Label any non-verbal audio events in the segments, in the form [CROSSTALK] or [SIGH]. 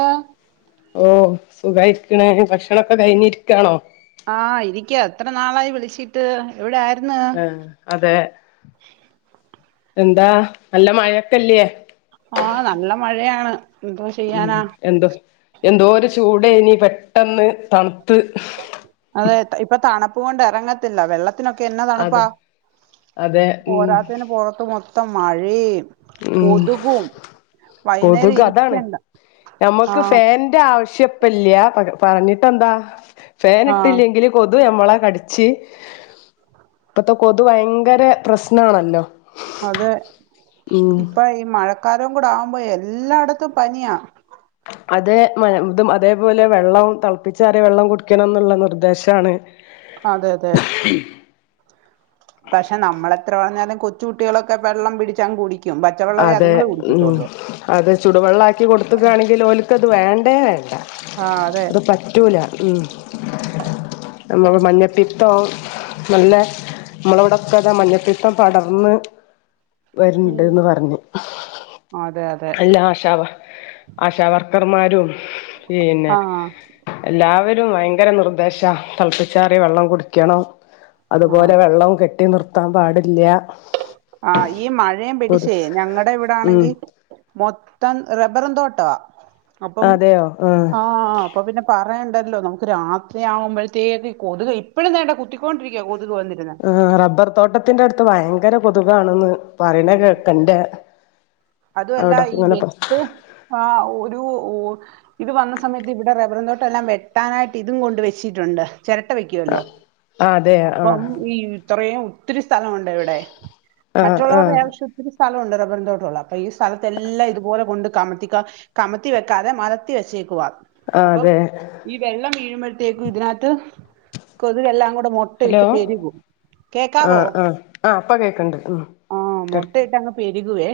ആഹ് ഓഹ സുഖായിരിക്ക്ണേ ഭക്ഷണൊക്കെ കഴിഞ്ഞി ഇരിക്കാണോ ആഹ് ഇരിക്ക എത്ര നാളായി വിളിച്ചിട്ട് എവിടെ ആയിരുന്ന് ആഹ് അതെ എന്താ നല്ല മഴൊക്കല്ലേ ആഹ് നല്ല മഴയാണ് എന്തോ ചെയ്യാനാ എന്തും എന്തോരു ചൂടേനി പെട്ടെന്ന് തണ്ത്ത് അതെ ഇപ്പൊ തണപ്പ് കൊണ്ട് എറങ്ങത്തില്ല വെള്ള ത്തിനൊക്കെ എന്നാ തണുപ്പാ അതെ അതെ ഉം പോരാത്തേന് പുറത്ത് മൊത്തം മഴിം ഉം കൊതുകും വൈകുന്നേരം കൊതുക് അതാണ് ഇരിക്കണ്ട നമ്മുക്ക് ആഹ് ഫാന്റെ ആവശ്യം ഇപ്പല്ല്യാ പറ പറഞ്ഞിട്ടെന്താ ആഹ് ഫാനിട്ടില്ലെങ്കില് കൊതു നമ്മളെ കടിച്ച് ഇപ്പത്തെ കൊതു ഭയങ്കര പ്രശ്നണല്ലോ അതെ ഇപ്പ ഈ മഴക്കാലം കൂടെ ആവുമ്പോ എല്ലായിടത്തും പനിയാ അതെ! ഇതും അതേപോലെ വെള്ളം തിളപ്പിച്ചാലെ വെള്ളം കുടിക്കണം എന്നുള്ള നിർദേശമാണ്. അതെ! അതെ! [UNINTELLIGIBLE] പക്ഷെ നമ്മളെത്ര പറഞ്ഞാലും കൊച്ചു കുട്ടികളൊക്കെ വെള്ളം പിടിച്ചങ്ങ് കുടിക്കും. പച്ചവെള്ളവെ അതെ അതുങ്ങള് ഉം കുടിക്കത്തുള്ളൂ. അത് ചുടുവെള്ളാക്കി കൊടുക്കുകയാണെങ്കിൽ ഓലുക്കത് വേണ്ടേ വേണ്ട. ആഹ് അതെ അത് പറ്റ! പറ്റൂല. ഉം! നമ്മള് മഞ്ഞപ്പിത്തോ! നല്ല നമ്മളവിടൊക്കെ മഞ്ഞപ്പീത്തം പടർന്ന്! വരണ്ടെന്ന് പറഞ്ഞ്. അതെയതെ! അല്ലാ ആശ ആശാവർക്കർമാരും പിന്നെ! ആഹ് എല്ലാവരും ഭയങ്കര നിർദ്ദേശാ തിളപ്പിച്ചാറിയ വെള്ളം കുടിക്കണം. ആഹ് അതുപോലെ വെള്ളവും കെട്ടി നിർത്താൻ പാടില്ല. ആഹ ഈ മഴയും കൊതു പിടിച്ചേ ഞങ്ങളടെ ഉം ഇവിടാണെങ്കിൽ! മൊത്തം റബ്ബറും തോട്ടമാ അപ്പം അതെയോ ആഹ് ആഹ! അപ്പൊ പിന്നെ പറയേണ്ടല്ലോ നമുക്ക് പിന്നെ രാത്രിയാവുമ്പോഴത്തേക്ക് ഈ കൊതുക് ഇപ്പോഴും ദേണ്ടെ കുത്തിക്കൊണ്ടിരിക്കുകയ കൊതുക് വന്ന്! ആഹ്! റബ്ബർ തോട്ടത്തിന്റെ അടുത്ത് ഭയങ്കര കൊതുകാണെന്ന്. പറയണെ കേക്കണ്ടെ? അതുവല്ല ഈ വിത്ത് ആ ഒരു! ഇത് വന്ന സമയത്ത് ഇബ്ടെ റബ്ബറുംതോട്ടല്ലാം വെട്ടാനായിട്ട് ഇതും കൊണ്ട് വെച്ചിട്ടുണ്ട്. ചെരട്ട വെക്കുവല്ലോ. ആഹ് അതെ അപ്പം ആഹ് ഈ ഇത്രേയും ത്തിരി സ്ഥലമുണ്ട് വിടെ. ആഹ് ആഹ് മറ്റുള്ളവര്ടെയാവശ്യത്തിന് സ്ഥലമുണ്ട്. റബറിൻ തോട്ടോള്ള ഈ സ്ഥലത്തെല്ലാം ഇതുപോലെ കൊണ്ട് കമത്തിക്ക. കമത്തി വെക്കാതെ മലർത്തി വെച്ചേക്കുവാ. ആഹ് അപ്പം അതെ ഈ വെള്ളം വീഴുമ്പോഴത്തേക്കും ഇതിനാത്ത് കൊതുകെല്ലാം കൂടെ മൊ ഹലോ ട്ടയിട്ട് പെര്കും. കേക്കാവോ? ആഹ് ആഹ് ആഹ് ഇപ്പ കേക്കണ്ട് ഉം ആഹ്. മൊട്ടയിട്ടങ്ങ് പെര്കുവേ.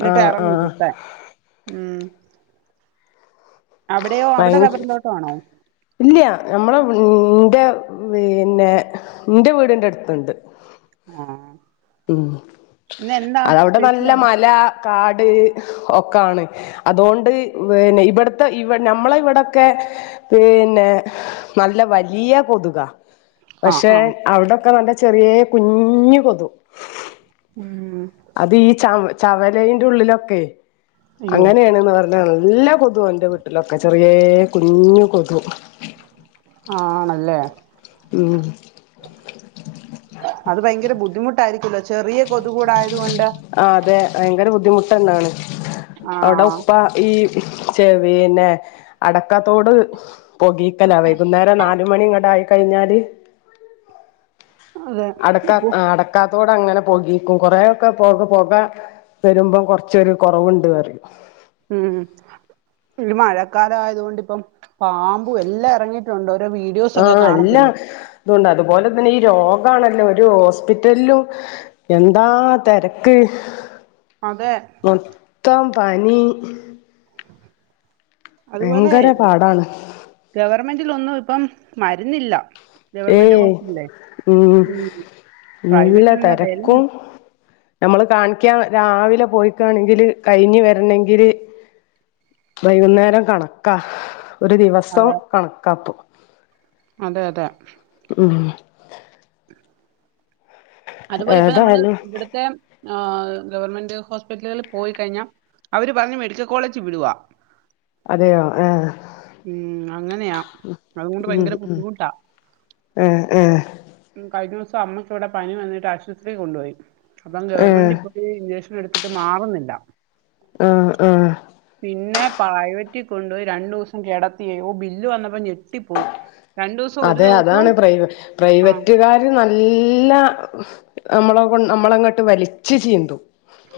ന്നട്ട് ആഹ് എറങ്ങും ആഹ് കുത്താൻ. ഉം അവ്ടെയോ? അവ്ടെ റബ്ബറിൻ തോട്ടാണോ? ഇല്ല്യ. നമ്മള്ള ന്റെ വിന്നെ ൻ്റെവീട്ൻ്റെ അട്ത്ത്ണ്ട്. ആഹ് ഉം. അതൗടെ സ്പെഷ്യൽ നല്ല അവിടെ മല, കാട് ഒക്കാണ്. അതോണ്ട് ബ് ന്നെ ഇബട്ത്തെ ഇവ നമ്മളെ ഇവടൊക്കേ പിന്നെ നല്ല വലിയ കൊത്കാ. ആ പക്ഷെ ആ അവ്ടൊക്കെ നല്ല ചെറിയ കുഞ്ഞ് കൊതു ഉം അത് ഈ ചവ ചവലേൻ്റെുള്ളിലൊക്കേ. അയ്യോ അങ്ങനേണ്ന്ന് പ നല്ല കൊതുകാൻ്റെവീട്ടിലൊക്കെ ചെറിയേ കുഞ്ഞ് കൊതു. ആണല്ലേ? ഉം അത് ഭയങ്കര ബുദ്ധിമുട്ടായിരിക്കല്ലോ. ചെറിയ കൊതുകൂടെ ആയത്കൊണ്ട്. ആഹ്. അതെ. ഭയങ്കര ബുദ്ധിമുട്ടന്നാണ് ആ അവ്ടെ ഉപ്പാ ഈ ചെ പിന്നെ അടക്കാത്തോട് പൊകീക്കലാ. വൈകുന്നേരം നാലുമണിങ്ങട്ടായിക്കഴിഞ്ഞാല് അതെ അടക്കാ കു- അടക്കാത്തോടങ്ങനെ പൊകീക്കും. കുറേക്കെ പൊക, പൊക വരുമ്പം കൊർച്ചൊരു കൊറവ്ണ്ട് റിയും. ഉം പ്പ ഈ മഴക്കാലായത്കൊണ്ട് പ്പം പാമ്പും എല്ലാ എറങ്ങിയിട്ടുണ്ട്. ഒര് വീ ആഹ്. എല്ലാ തുവൊണ്ടാ. അതുപോലെ തന്നെ ഈ രോഗണല്ലോ ഒര് ഹോസ്പിറ്റൽലും എന്താ തെരക്ക്. അതെ. മൊത്തം പനി അത്പോലെയ് ഭയങ്കര പാടാണ് ഗവർമെന്റലൊന്നും ഇപ്പം മര്ന്നില്ല. ഏയ്. ഉം. നല്ല പ്രൈവറ്റിലുള്ള തെരക്കും വിലയാണ് ഞമ്മള് കാണ്ക്ക്യാ രാവിലെ പോയിക്കാണെങ്കില് കഴിഞ്ഞ് വെരണെങ്കില് വൈകുന്നേരം കണക്കാ. ഒര് ദിവസം അതെ കണക്കാ പ്പം. അതെ അതെ ഉം അത്പോലെ ഇപ്പ നമ്മള് ഏതായാലും ഇവ്ട്ത്തെ ആഹ് ഗെവൺമെൻ്റ് ഹോസ്പിറ്റല്കളില് പോയിക്കഴിഞ്ഞാ അവര് പർഞ്ഞ് മെഡിക്കൽ കോളേജിൽ വിടുവാ അതെയോ ഏഹ് ഉം അങ്ങനെയാ. അത്കൊണ്ട് ഭയങ്കര ബുദ്ധിമുട്ടാ ഏഹ് ഏഹ് ഉം. കഴ്ഞ്ഞോസം അമ്മക്കിവ്ടെ പനി വന്നിട്ട് ആശുപത്രീ കൊണ്ടൊയി. അപ്പം ആഹ് ഗവൺമെന്റീ പോ തീ ഇൻജെക്ഷനെട്ത്ത്ട്ട് മാറുന്നില്ല. ആഹ് ആഹ് പിന്നെ പ്രൈവറ്റീ കൊണ്ടോയ് രണ്ടൂസം കെടത്ത്യേ. ഓഹ് ബില്ല് വെന്നപ്പം ഞെട്ടിപ്പോയി. രണ്ടു ദിവസം ഒരു അതെ. ദിവസവും അതാണ് പ്രൈവ ആ പ്രൈവറ്റ്കാ റ്റാര് നല്ല നമ്മളെകൊൺ നമ്മളെങ്ങട്ട് വലിച്ച് ചീന്തും.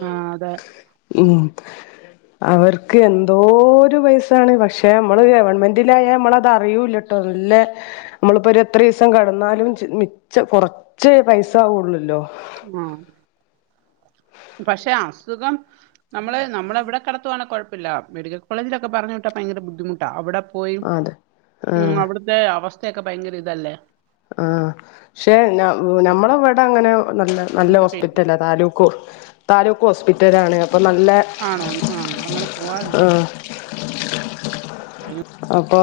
ആഹ് അതെ ഉം അവർക്ക് എന്തോരു പൈസാണ് പക്ഷെ മ്മള് ഗവൺമെന്റിലായാ മ്മളത റിയൂല ട്ടൊനുല്ലേ മ്മള് പ്പൊരെത്രീസം കെടന്നാലും ച് മിച്ചം കൊറച്ചെ പൈസാവൊള്ളുല്ലോ ആഹ് പക്ഷെ അസുഗം നമ്മള് നമ്മളെവ്ടെ കെട്ത്തുവാണെ കൊഴ്പ്പല്ലാ മെഡിക്കൽ കോളേജ്ലൊക്കെ പറഞ്ഞ് വിട്ടാ ഭയങ്കര ബുദ്ധിമുട്ടാ അവ്ട പോയി അതെ ഉം ആഹ് അവ്ട്ത്തെ അവസ്ഥെക്കെ ഭയ്ങ്കര ഇതല്ലേ ആഹ് ക്ഷെ ന ഉം, ഞമ്മളെവ്ടങ്ങനെ നല്ല അതുകൊണ്ട് പേടി നല്ലോസ്പിറ്റലാ താലൂക്കു താലൂ ക്കോസ്പിറ്റലാണ് പ്പം നല്ലേ ആണോ ആ, ഞങ്ങളങ്ങനെ ആഹ് അയിന് അപ്പോ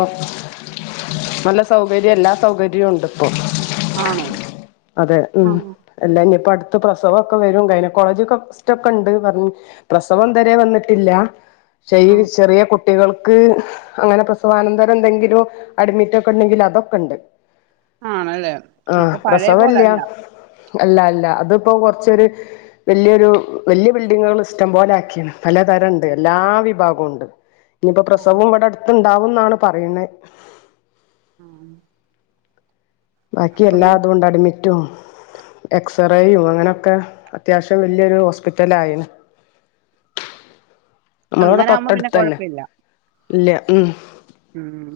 നല്ല സൗകര്യെല്ലാ സൗകര്യൂണ്ട് പ്പോ ആണോ അതെ ആ ഉം അല്ല ഞിപ്പട്ത്ത് പ്രസവൊക്കെ വെരും ഗയ്നകോളേജ്ക്കെ ക്സ്റ്റൊക്കെണ്ട് ന്നർഞ്ഞ് പ്രസവം തരെ വന്നിട്ടില്ല ക്ഷെ ഈ ആ ചെറിയ കുട്ടികൾക്ക് അങ്ങനെ പ്രസവാനന്തരന്തെങ്കിലും അഡ്മിറ്റൊക്കെണ്ടെങ്കില തൊക്കെണ്ട് ആണല്ലേ ആഹ് അപ്പൊ പഴയ പ്രസവെല്ല്യാ പോലല്ല അല്ല അല്ല അത്പ്പം കൊറ്ച്ചൊര് വെല്ല്യൊരു വല്ല്യ ബിൽഡിങ്ങള് സ്റ്റം പോലാക്കീണ് പലതരണ്ട് എല്ലാ വിബാഗൊണ്ട്. ഞ്ഞിപ്പോ ആഹ് പ്രസവൊം വട ട് ത്ത്ണ്ടാവുംന്നാണ് പറീണ ആഹ് ബാക്കി അപ്പം പിന്നെ എല്ലാതൂണ്ടട്മിറ്റും എക്സെറേയും അങ്ങനൊക്കെ അത്യാവ്ശ്യം വല്ല്യൊരു ഹോസ്പിറ്റലായിണ് അങ്ങനാവുമ്പം പിന്നെ കൊഴ്പ്പെല്ല ഇല്ല്യ. ഉം ഊം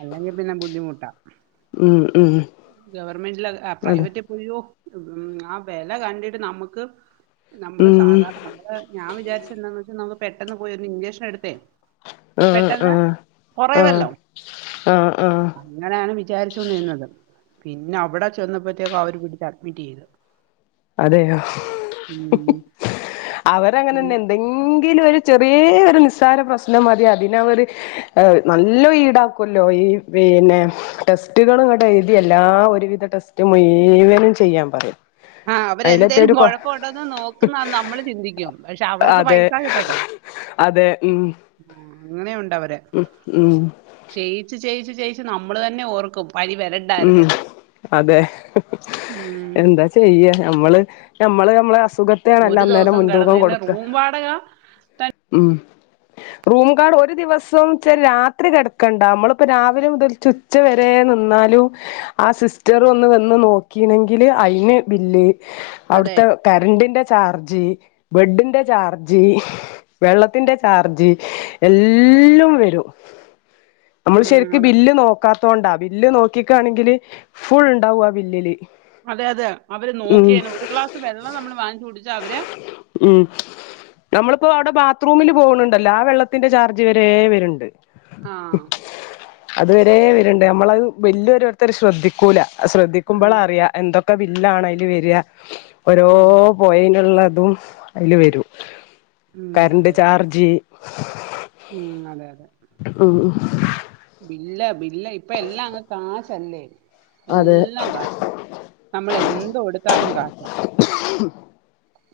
അല്ലെങ്കി പിന്നെ ബുദ്ധിമുട്ടാ ഉം ഉം ഗവർമെൻ്റിലത് അ അതെ പ്രൈവറ്റ് ഉയ്യോ ഉം ആ വെല കണ്ടിട്ട് നമ്മക്ക് നമ്മള് ഉം സാദാ നമ്മള് ഞാ വിചാര്ച്ചെന്താന്ന് വെച്ചാ നമു പെട്ടെന്ന് പോയൊരി ൻചെക്ഷനെട്തേ ആ ആഹ് ആ കുറയുവല്ലോ ആ ആഹ് അങ്ങനെയാണ് വിചാരിച്ചോണ്ടിരുന്നത് പിന്നവിടെ ചെന്നപ്പോഴത്തേക്കു അവര് പിടിച്ചഡ്മിറ്റെയ്ത്. അതെയോ ഉം ഉം അവരങ്ങനെന്നെ ന്തെ ങ്കിലൊരു ചെറിയേ ഒരു നിസ്സാര പ്രശ്നം മതി അതിനവര് എ നല്ലോ ഈടാക്കൊല്ലോ ഈ പിന്നെ ടെസ്റ്റുകള് ങ്ങട്ടെയ്തി എല്ലാ ഒരുവിധ ടെസ്റ്റ് മുയ്‌വനും ചെയ്യാൻ പറിയും ആഹ് അവരെന്തേലും കൊഴപ്പണ്ടോന്ന് നോക്കുന്ന നമ്മള് ചിന്തിക്കും പക്ഷെ അവർക്ക് അതെ പൈസാ കിട്ടണ്ടേ [INAUDIBLE] അതെ ഉം ആ അങ്ങനെ ഉണ്ടവര് ഉ ഊം ചെയ്യിച്ച് ചെയ്യിച്ച് ചെയ്ച്ച് നമ്മള് തന്നെ ഓർക്കും പനി വര ഉം അതെ ഉം എന്താ ച് ചെയ്യാ ഞമ്മള് ഞമ്മള് ഞമ്മളെ ഒരു അസുഖത്തേനല്ലന്നേരം ദിവസം മുൻതൂക്കം കിടന്നതിന് കൊടുക്ക റൂം വാടക ഉം റൂം കാർഡ് ഒരു ദിവസം ച രാത്രി കെടക്കണ്ട മ്മള്പ്പോ രാവിലെ മുതൽ ചുച്ച വരെ നിന്നാൽ ലു ആ സിസ്റ്ററൊന്ന് വന്ന് നോക്കീണെങ്കില് അയിന് ബില്ല് അതെ അവിടുത്തെ കരണ്ടിന്റെ ചാർജ് ബെഡ്ഡിന്റെ ചാർജി വെള്ളത്തിന്റെ ചാർജ് എല്ലൊം വെരും നമ്മള് ഉം ശരിക്ക് അതെ ബില്ല് നോക്കാത്തോ ണ്ടാ ബില്ല് നോക്കിക്കാണെങ്കില് ഫുൾ ഉണ്ടാവുംആ ബില്ലില് അതെ അതെ അവര് ഉം നോക്കിയേന് ഒരു ഗ്ലാസ് വെള്ളം നമ്മള് വാങ്ങിച്ചു കുടിച്ചാ അവര് ഉം നമ്മളിപ്പൊ അവിടെ ബാത്റൂമിൽ പോകണ് ണ്ടല്ലോ ആ വെള്ളത്തിന്റെ ചാർജ് വരെ വര ൻണ്ട് ആ അത് വരേ വര്ണ്ട് നമ്മളത് ബില്ല് ഒരോര്ത്തര് ശ്രദ്ധിക്കൂല അത് ശ്രദ്ധിക്കുമ്പോൾ ഉം, അറിയ എന്തൊക്കെ ബില്ലാണ് അതില് വെര രോ അതെ പോയേനുള്ളതും അയില് വരും ഉം കറണ്ട് അതെ ചാർജ് ഉം അതെ അതെ ഉംഉം ബില്ല ബില്ല ഇപ്പ എല്ലാം അങ്ങ് കാശല്ലേ അതെ എല്ലാം കാശാ നമ്മൾ എന്ത് കൊടുത്താലും കാശാ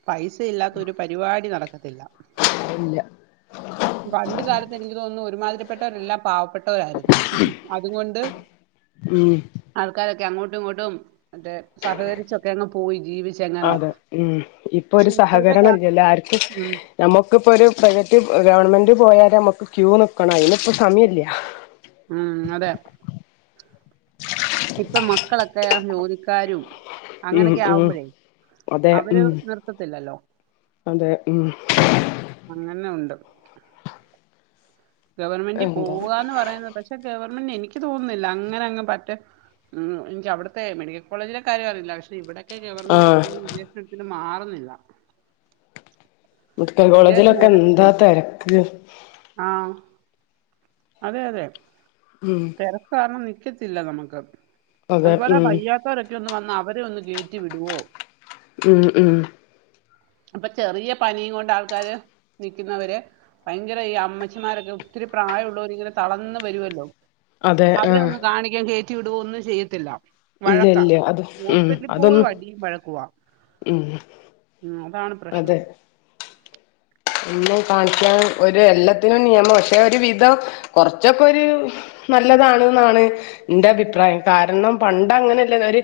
പൈസ ഇല്ലാത്ത ഒരു പരിപാടി നടക്കത്തില്ല അത്ഇല്ല പണ്ട് കാലത്ത് എനിക്ക് തോന്നുന്നു ഒരുമാതിരിപ്പെട്ടവരെല്ലാം പാവപ്പെട്ട ട്ടവരാര്ന്നു അത് കൊണ്ട് ഉം ആൾക്കാരൊക്കെ അങ്ങോട്ടും ഇങ്ങോട്ടും മറ്റേ സഹകരിച്ചൊക്കെ അങ്ങ് പോയി ജീവി അതെ ഉം ഇപ്പൊ ഒരു ഇപ്പോഴത്തെ കാ സഹകരണം ഇല്ലല്ല ആർക്കും ഉം നമ്മുക്ക്പ്പൊ ഒരു പ്രൈവറ്റ് ഗവൺമെന്റ് പോയാല് നമ്മുക്ക് ക്യൂ നിക്കണം അയിനിപ്പൊ സമയില്ല ഉം അതെ ഇപ്പൊ മക്കളൊക്കെ ജോലിക്കാരും ഉം അങ്ങനൊക്കെ ഉം ആവുമ്പഴെ അതെ അവര് ഉം നിർത്തത്തില്ലല്ലോ അതെ ഉം അങ്ങനെ ഉണ്ട് ഗവൺമെന്റി എന്താ പോവാന്ന് പറയുന്നത് പക്ഷെ ഗവൺമെന്റ് എനിക്ക് തോന്നുന്നില്ല അങ്ങനെ അങ്ങ് പറ്റെ ഉം എനിക്ക് അവിട്ത്തെ മെഡിക്കൽ കോളേജിലെ കാര്യം അറിയില്ല പക്ഷെ ഇവിടെ ഒക്കെ ഗവർൺമെന്റ് ആഹ് പോയി ഇൻജെക്ഷൻ എടുത്തിട്ട് മാറുന്നില്ല മെഡിക്കൽ ഇഞ്ചക്ഷൻ കോളേജിലൊക്കെ എന്താ തെരക്ക്‌ ആഹ് അതെ അതെ ഉം തെരക്ക് കാരണം നിക്കത്തില്ല നമ്മ ക്ക് അതെ അതുപോലെ ഉം വയ്യാത്തോരൊ ക്കെഒന്ന് വന്ന അവരെ ഒന്ന് കേറ്റി വിടുവൊ ഉം ഉം അപ്പൊ ചെറിയ പനീം കൊണ്ട് ആൾക്കാര് നിക്കുന്നവര് ഭയങ്കര ഈ അമ്മച്ചിമാരൊക്കെ ഒത്തിരി പ്രായഉള്ളോര് ഇങ്ങനെ തളന്ന് വരുവല്ലോ അതെ അവരെ ആഹ് ഒന്ന് കാണിക്കാൻ കയറ്റി വിടൊ ഒന്നും ചെയ്യത്തില്ല ഇല്ല വഴക്ക ഇല്ല അത് ഉം ഹോസ്പിറ്റലിൽ പോലും അതൊന്നും അടിയും വഴക്കുവാ ഉം ഉം അതാണ് അതെ ! ! ! ! ! ! ! ! ഇന്നും കാണിക്കാൻ ഒരു എല്ലാത്തിനും നിയമം പക്ഷെ ഒരു വിധം കൊറച്ചൊക്കൊരു നല്ലതാണ്ന്നാണ് ന്റെ അഭിപ്രായം കാരണം പണ്ട് അങ്ങനല്ല ഒരു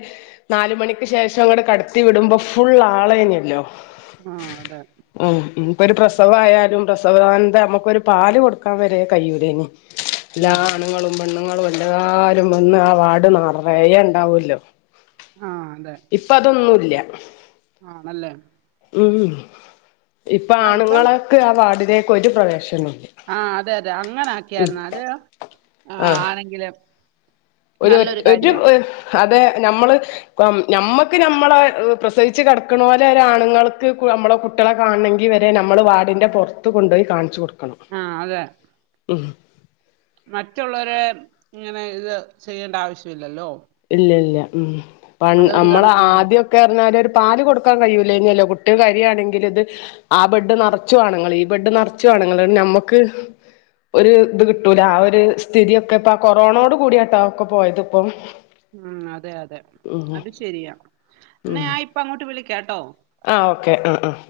നാല് മണിക്ക് ശേഷം ങ്ങട്ട് കടത്തി വിടുമ്പൊ ഫുൾ ആളേനല്ലോ ആ അതെ ഉ ഇപ്പൊ ഒരു പ്രസവായാലും പ്രസവാനന്ത നമ്മുക്കൊരുപാല് കൊടുക്കാ വരെകഴിയൂലാ ഞ് എല്ലാ ആഹാ. ആണുങ്ങളും പെണ്ണുങ്ങളും എല്ലാരും വന്ന് ആ വാർഡ് നെറയെ ഉണ്ടാവോല്ലൊ ആ അതെ ഇപ്പ അതൊന്നുല്ല ആണല്ലേ ഉം ഇപ്പൊ ആ ഇപ്പം ആണുങ്ങളക്ക് ആ വാർഡിലേക്ക് ഒരു പ്രവേശനുല്ല ആ അതെ അതെ അങ്ങനെ ആക്കിയാര്ന്ന് അത് ആ ആണെങ്കിലും ഒരൊറ്റ് ഒരു അതേ ഞമ്മള് ഞമ്മക്ക് ഞമ്മളെ പ്രസവിച്ച് കടക്ക്ണോലെ ഒരാണുങ്ങൾക്ക് കു ഞമ്മളെ കു കുട്ടീളെ കാണെങ്കി വരെ ഞമ്മള് വാടിൻ്റെ പൊറ്ത്ത് കൊണ്ടോയി കാണിച്ച് കൊട്ക്കണം ആഹ് അതെ ഉം മറ്റുള്ളവരേ ഇങ്ങനെ ഇത് ചെയ്യേണ്ട ആവശ്യ വില്ലല്ലൊ ഇല്ല ഇല്ല ഉം പൺ കണക്കിന് അമ്മളാദ്യ ഒക്കെ അർഞ്ഞാല് ഒരു പാല് കൊട്ക്കാൻ കയ്യൂലേനലൊ കുട്ടീള് കര്യാണെങ്കിലു ഇത് ആഹ് ബെഡ്ഡ് നെറച്ചും ആണുങ്ങള് ഈ ബെഡ്ഡ് നെറച്ചു ആണുങ്ങള് ണ്ട്ട് ഞമ്മക്ക് ഒര് ഇത് കിട്ടൂല ആഹ് ഒരു സ്ഥിതി ഒക്ക ഇപ്പ ആഹ് കൊറോണോട് കൂടിയാട്ടൊ അയൊക്ക പോയത് ഇപ്പം ഉം അതെ അതെ ഉം അത് ശരിയാ ന്നഞ ഇപ്പ അങ്ങോട്ട് വിളിക്കാട്ടോ ആഹ് ഓക്കെ ആഹ് ആഹ്